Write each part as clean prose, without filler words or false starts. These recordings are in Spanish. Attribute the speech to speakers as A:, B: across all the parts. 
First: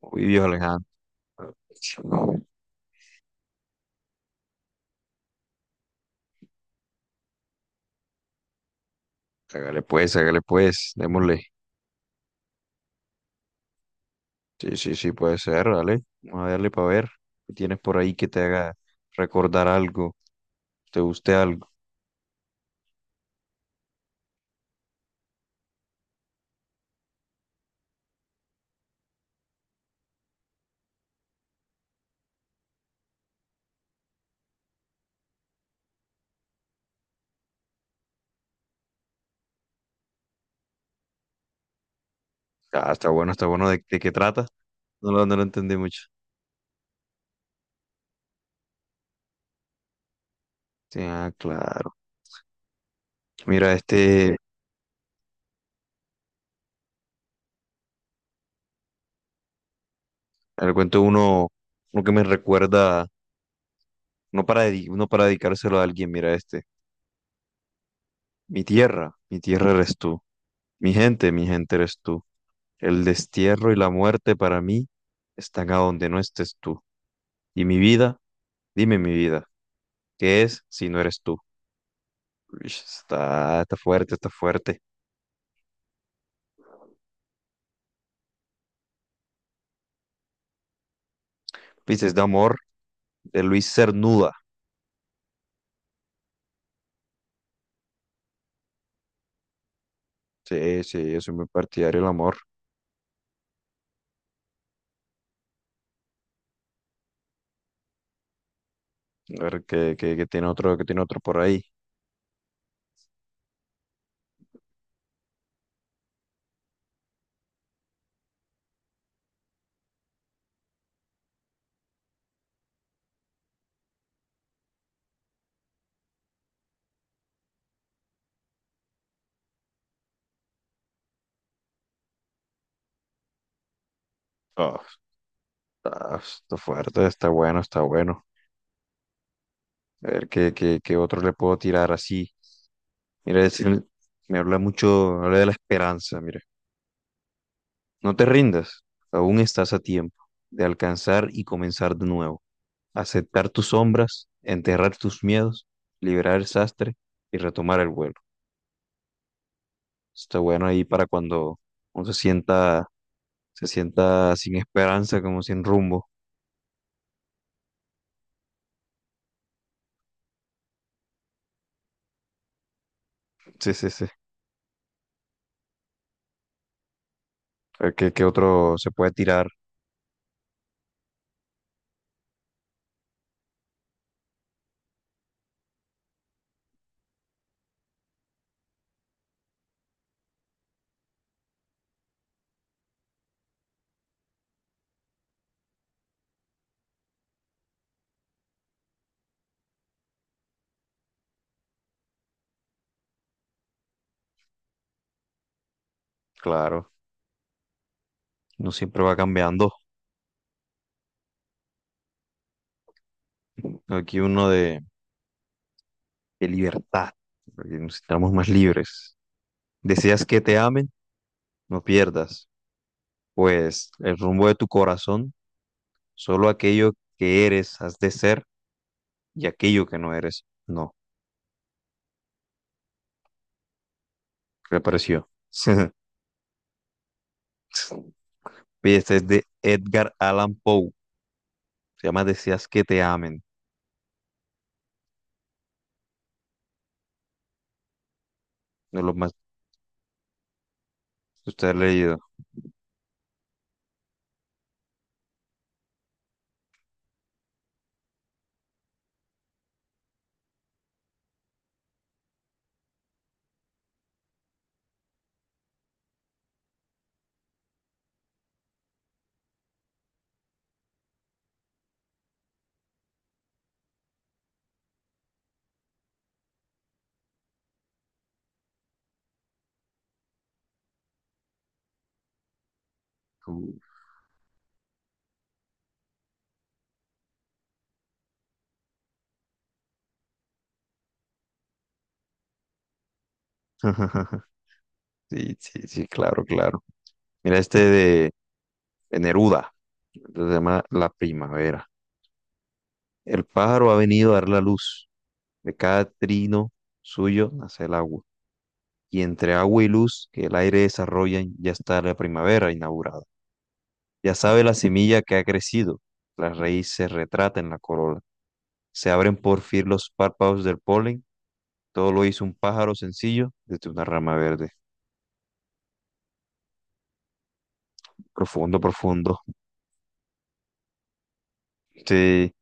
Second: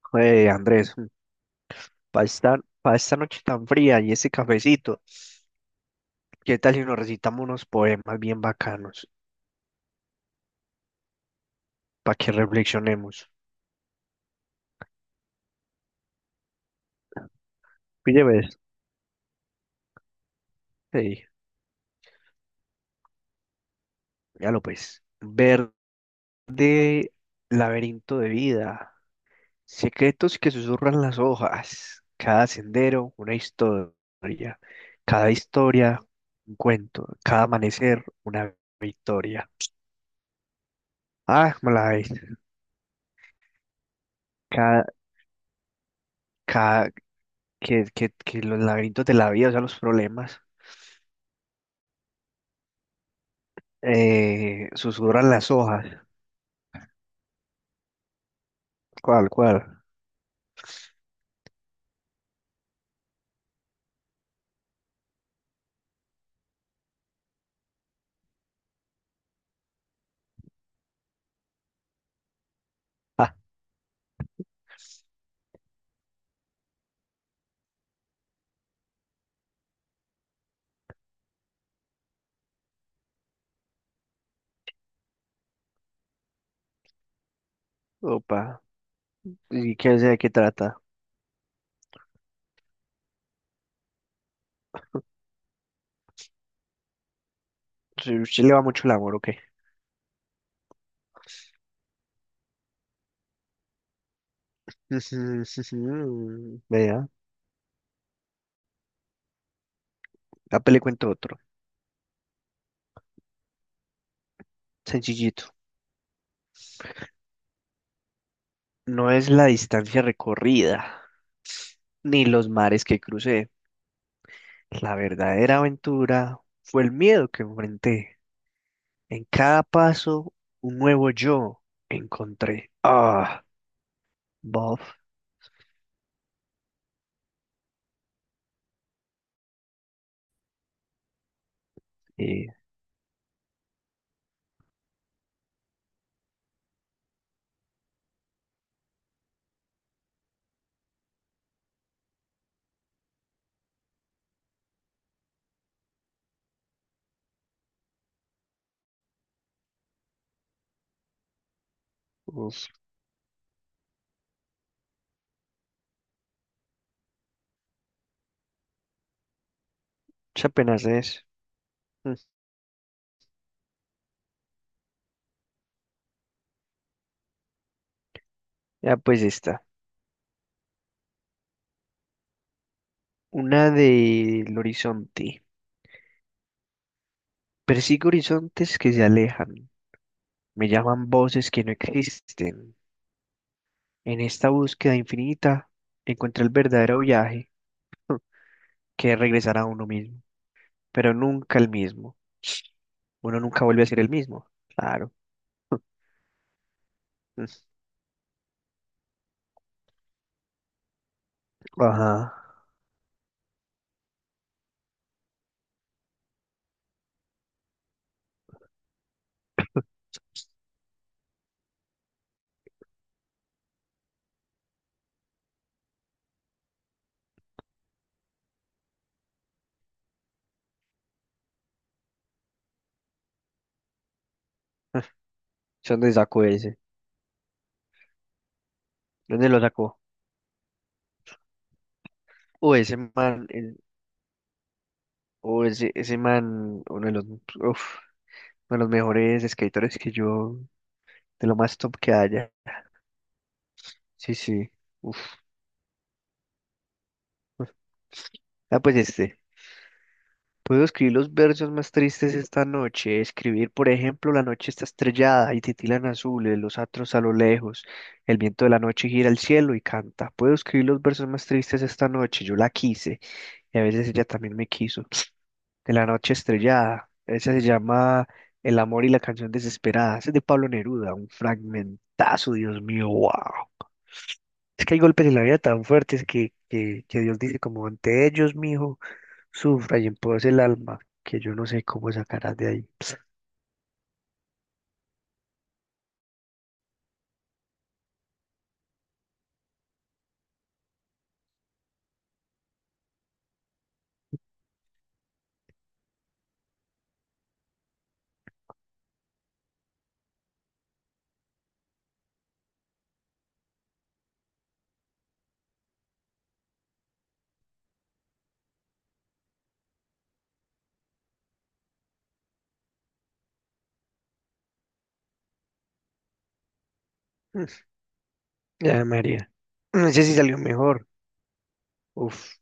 A: Uy, Dios,
B: Oye,
A: Alejandro.
B: Andrés, para esta, pa' esta noche tan fría y ese cafecito, ¿qué tal si nos recitamos unos poemas bien bacanos
A: Hágale pues, démosle.
B: para que reflexionemos?
A: Sí, sí, sí, puede ser, dale. Vamos a darle para ver. ¿Qué tienes por ahí
B: Pille,
A: que te
B: ves.
A: haga recordar algo? ¿Te
B: Sí,
A: guste algo?
B: ya lo pues. Verde laberinto de vida, secretos que susurran las hojas, cada sendero una historia, cada historia un cuento, cada amanecer una victoria. Ah, ¿como la ves?
A: Ah, está bueno, está bueno. ¿De qué trata?
B: Cada,
A: No lo entendí mucho.
B: cada, que los laberintos de la vida, o sea, los problemas.
A: Sí, ah, claro. Mira, este,
B: Susurran las hojas. ¿Cuál, cuál?
A: le cuento uno, uno que me recuerda, no para, no para dedicárselo a alguien, mira este. Mi tierra eres tú. Mi gente eres tú. El
B: Ah,
A: destierro y la muerte para mí están a donde no estés tú. Y mi vida, dime mi vida, ¿qué es si no eres tú? Uish, está, está fuerte, está fuerte.
B: opa. ¿Y qué, de qué trata?
A: Dices de amor de Luis Cernuda.
B: Sí, usted le va mucho el amor, ¿o qué?
A: Sí, sí, yo soy muy partidario del amor.
B: Vea,
A: A ver
B: ya le
A: qué tiene
B: cuento
A: otro por
B: otro.
A: ahí.
B: Sencillito. No es la distancia recorrida, ni los mares que crucé. La verdadera aventura fue el miedo que enfrenté. En cada paso, un nuevo yo encontré. Ah, Bob.
A: Ah, está, está fuerte, está bueno, está bueno. A ver, qué otro le puedo tirar así?
B: Y,
A: Mira, me habla mucho, habla de la esperanza, mira. No te rindas, aún estás a tiempo de alcanzar y comenzar de nuevo. Aceptar tus sombras, enterrar tus miedos, liberar el sastre y retomar el vuelo. Está bueno ahí para cuando uno
B: Uf,
A: se sienta sin esperanza, como sin rumbo.
B: esa apenas es. Mm.
A: Sí, sí, sí. A ver, ¿qué, qué otro se
B: Ya
A: puede
B: pues
A: tirar?
B: está. Una del horizonte. Persigo horizontes que se alejan. Me llaman voces que no existen. En esta búsqueda infinita encontré el verdadero viaje que es regresar a uno mismo, pero nunca el mismo. Uno nunca vuelve a ser el mismo. Claro.
A: Claro,
B: Mm.
A: no siempre va cambiando.
B: Ajá.
A: Aquí uno de libertad, porque nos sintamos más libres. Deseas que te amen, no pierdas, pues el rumbo de tu corazón, solo aquello que eres has de ser y aquello que no eres, no. ¿Qué le pareció?
B: ¿Dónde sacó ese?
A: Oye, este es de
B: ¿Dónde lo sacó?
A: Edgar Allan Poe, se llama Deseas
B: O
A: que
B: ese
A: te
B: man,
A: amen,
B: el- o ese man, uno de los, uf, uno de los
A: de lo más
B: mejores escritores que yo, de
A: que
B: lo
A: usted ha
B: más top que
A: leído.
B: haya. Sí, sí. Uf. Ah, pues este. Puedo escribir los versos más tristes esta noche. Escribir, por ejemplo, la noche está estrellada y titilan azules los atros a lo lejos. El viento de la noche gira el cielo y canta. Puedo escribir los versos más tristes esta noche. Yo la quise y a veces ella también me quiso. De la noche estrellada. Esa se llama El amor y la canción desesperada. Ese es de Pablo Neruda. Un fragmentazo, Dios mío, wow.
A: Uh.
B: Es que hay golpes en la vida tan fuertes que Dios dice como ante ellos, mijo. Sufra y en empobrece el alma, que yo no sé cómo sacarás de ahí.
A: Sí, sí, sí, claro, claro. Mira de Neruda, se llama La primavera. El pájaro ha venido a dar la luz. De cada trino suyo nace el agua, y entre agua y luz que el aire desarrollan ya está la primavera inaugurada. Ya sabe la semilla que ha crecido, la raíz se retrata en la corola, se abren por fin los párpados del polen, todo lo hizo un pájaro sencillo desde una rama verde. Profundo,
B: Mm. Ya, María.
A: profundo.
B: No sé si salió mejor.
A: Este,
B: Uf,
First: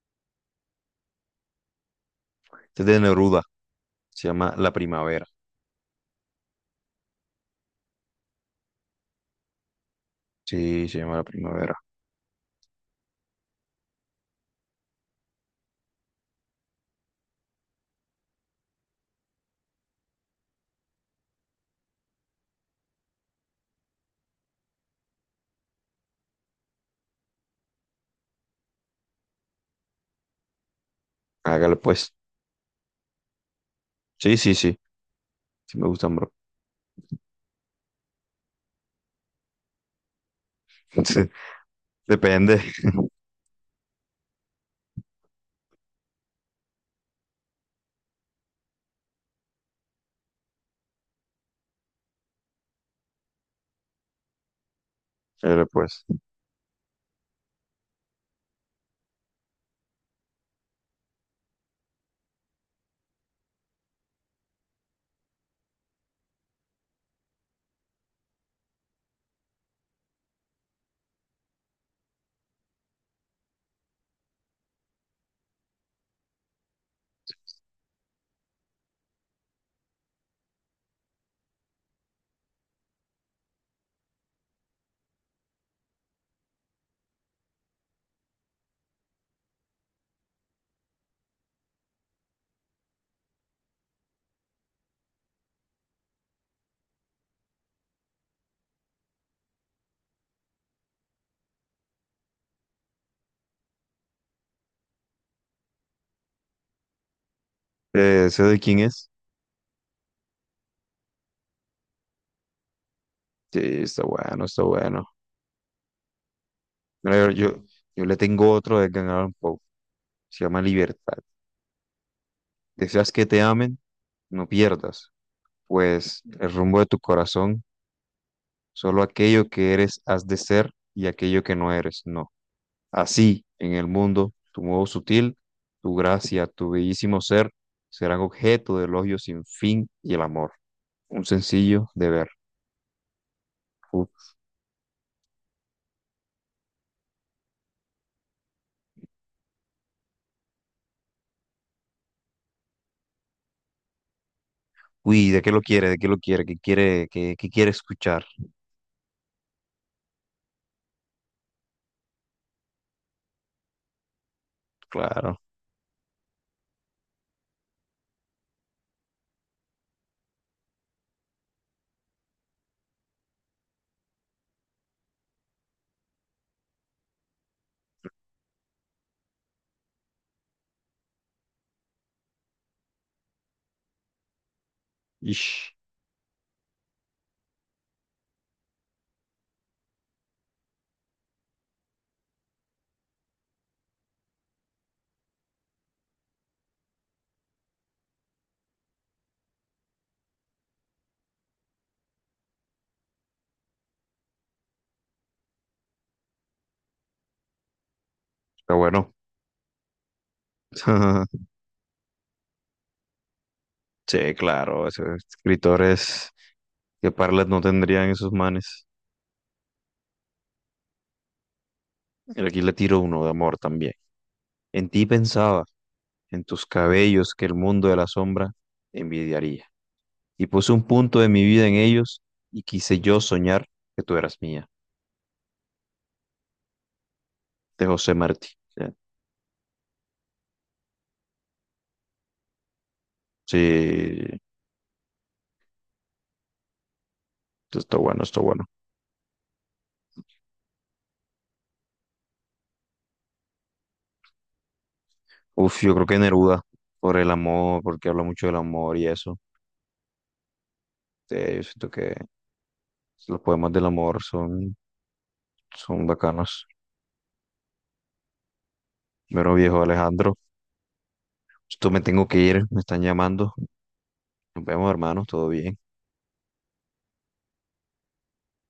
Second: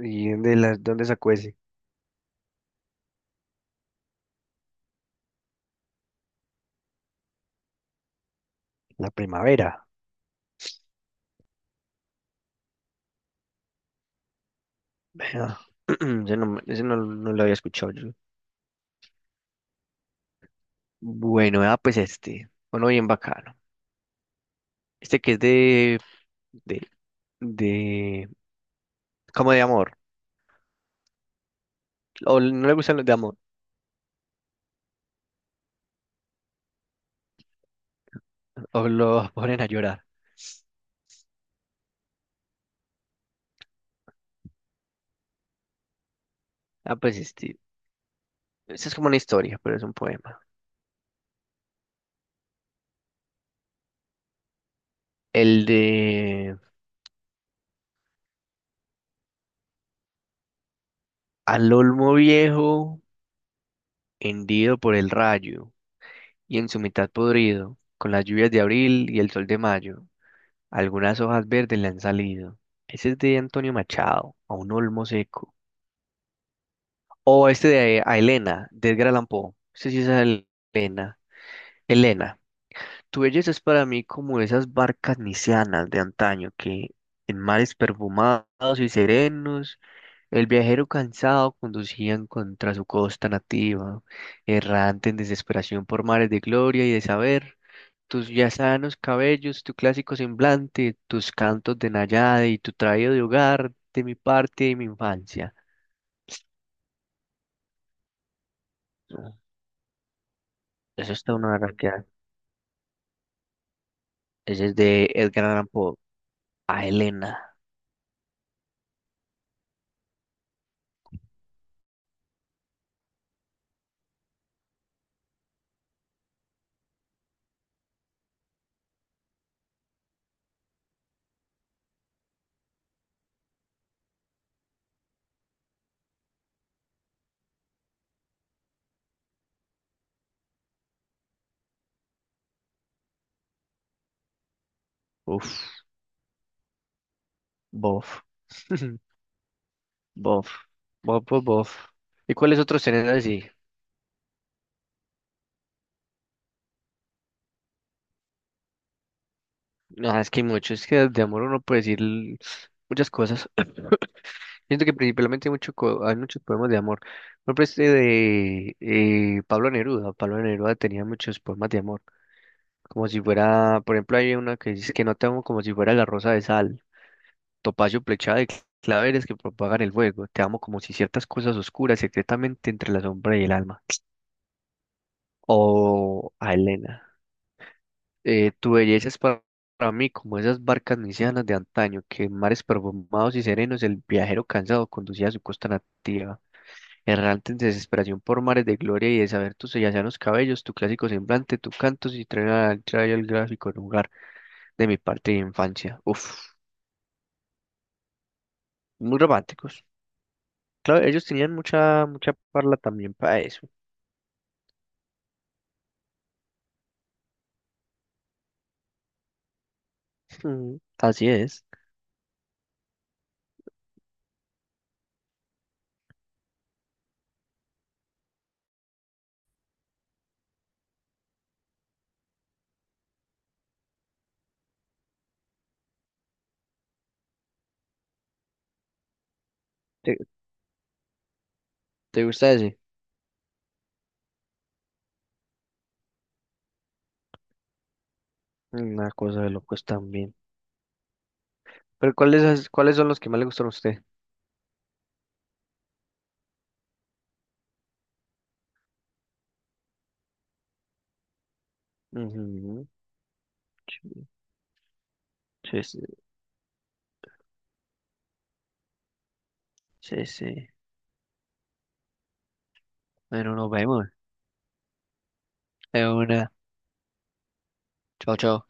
B: ¿ dónde sacó ese?
A: este es de Neruda, se llama La Primavera.
B: La primavera.
A: Sí, se llama La Primavera.
B: Vea. Ese no, no lo había escuchado yo. Bueno, ah, pues este. Uno bien bacano. Este que es de, de como de amor.
A: Hágale pues.
B: O no le gustan los de amor.
A: Sí, sí, sí, sí me gustan, bro.
B: O lo ponen a llorar.
A: Depende.
B: Ah, pues este. Esta es como una historia, pero es un poema.
A: Pero
B: El
A: pues,
B: de Al Olmo Viejo. Hendido por el rayo, y en su mitad podrido, con las lluvias de abril y el sol de mayo, algunas hojas verdes le han salido. Ese es de Antonio Machado, a un olmo seco. O este de a Elena, de Edgar Allan Poe. Elena. Elena, tu belleza es para mí como esas barcas nisianas de antaño que, en mares perfumados y serenos, el viajero cansado conducían contra su costa nativa, errante en desesperación por mares de gloria y de saber. Tus ya sanos cabellos, tu clásico semblante, tus cantos de Nayade y tu traído de hogar, de mi parte y mi infancia.
A: ¿eso de quién es?
B: No, eso está una garraquera.
A: Sí, está bueno, está
B: Ese es
A: bueno.
B: de Edgar Allan Poe. A
A: Mira,
B: Elena.
A: yo le tengo otro de Gangnam Pop, se llama Libertad. Deseas que te amen, no pierdas, pues el rumbo de tu corazón, solo aquello que eres has de ser y aquello que no eres, no. Así, en el mundo, tu modo sutil, tu gracia, tu bellísimo ser, serán objeto de elogio sin fin y el amor. Un sencillo deber. Uf.
B: Uf, bof. Bof. Bof, bof, bof. ¿Y cuáles otros tenés así?
A: Uy, ¿de qué lo quiere? ¿De qué lo quiere? ¿Qué quiere, qué quiere escuchar?
B: Ah, es que hay muchos, es que de amor uno puede decir muchas cosas. Siento que
A: Claro.
B: principalmente hay, hay muchos poemas de amor. Por ejemplo, este de Pablo Neruda. Pablo Neruda tenía muchos poemas de amor. Como si fuera, por ejemplo, hay una que dice que no te amo como si fuera la rosa de sal, topacio plechada de claveres que propagan el fuego, te amo como si ciertas cosas oscuras secretamente entre la sombra y el alma.
A: Ish,
B: O a Elena, tu belleza es pa- para mí como esas barcas nisianas de antaño que en mares perfumados y serenos el viajero cansado conducía a su costa nativa. Errante en desesperación por mares de gloria y de saber tus sellanos cabellos, tu clásico semblante, tu canto y trae al gráfico en lugar. De mi parte de infancia. Uf,
A: está bueno.
B: muy románticos. Claro, ellos tenían mucha, mucha parla también para eso.
A: Sí, claro, esos escritores que Parlet no tendrían esos manes.
B: Mm. Así es.
A: Pero aquí le tiro uno de amor también. En ti pensaba, en tus cabellos que el mundo de la sombra envidiaría. Y puse un punto de mi vida en ellos y quise yo soñar que tú eras mía. De José Martí. Ya.
B: ¿Te, te gusta ese?
A: Sí, esto está bueno, esto está bueno.
B: Una cosa de locos también. Pero ¿cuáles son los que más le gustan a usted?
A: Uf, yo creo que Neruda, por el amor, porque habla mucho del amor y eso. Sí, yo siento que
B: Ujú.
A: los poemas del amor son,
B: Sí, sí,
A: son bacanos. Mero viejo
B: sí,
A: Alejandro.
B: sí.
A: Esto me tengo que ir, me están llamando.
B: Bueno, nos vemos.
A: Nos vemos, hermanos, todo bien.
B: De una. Chao, chao.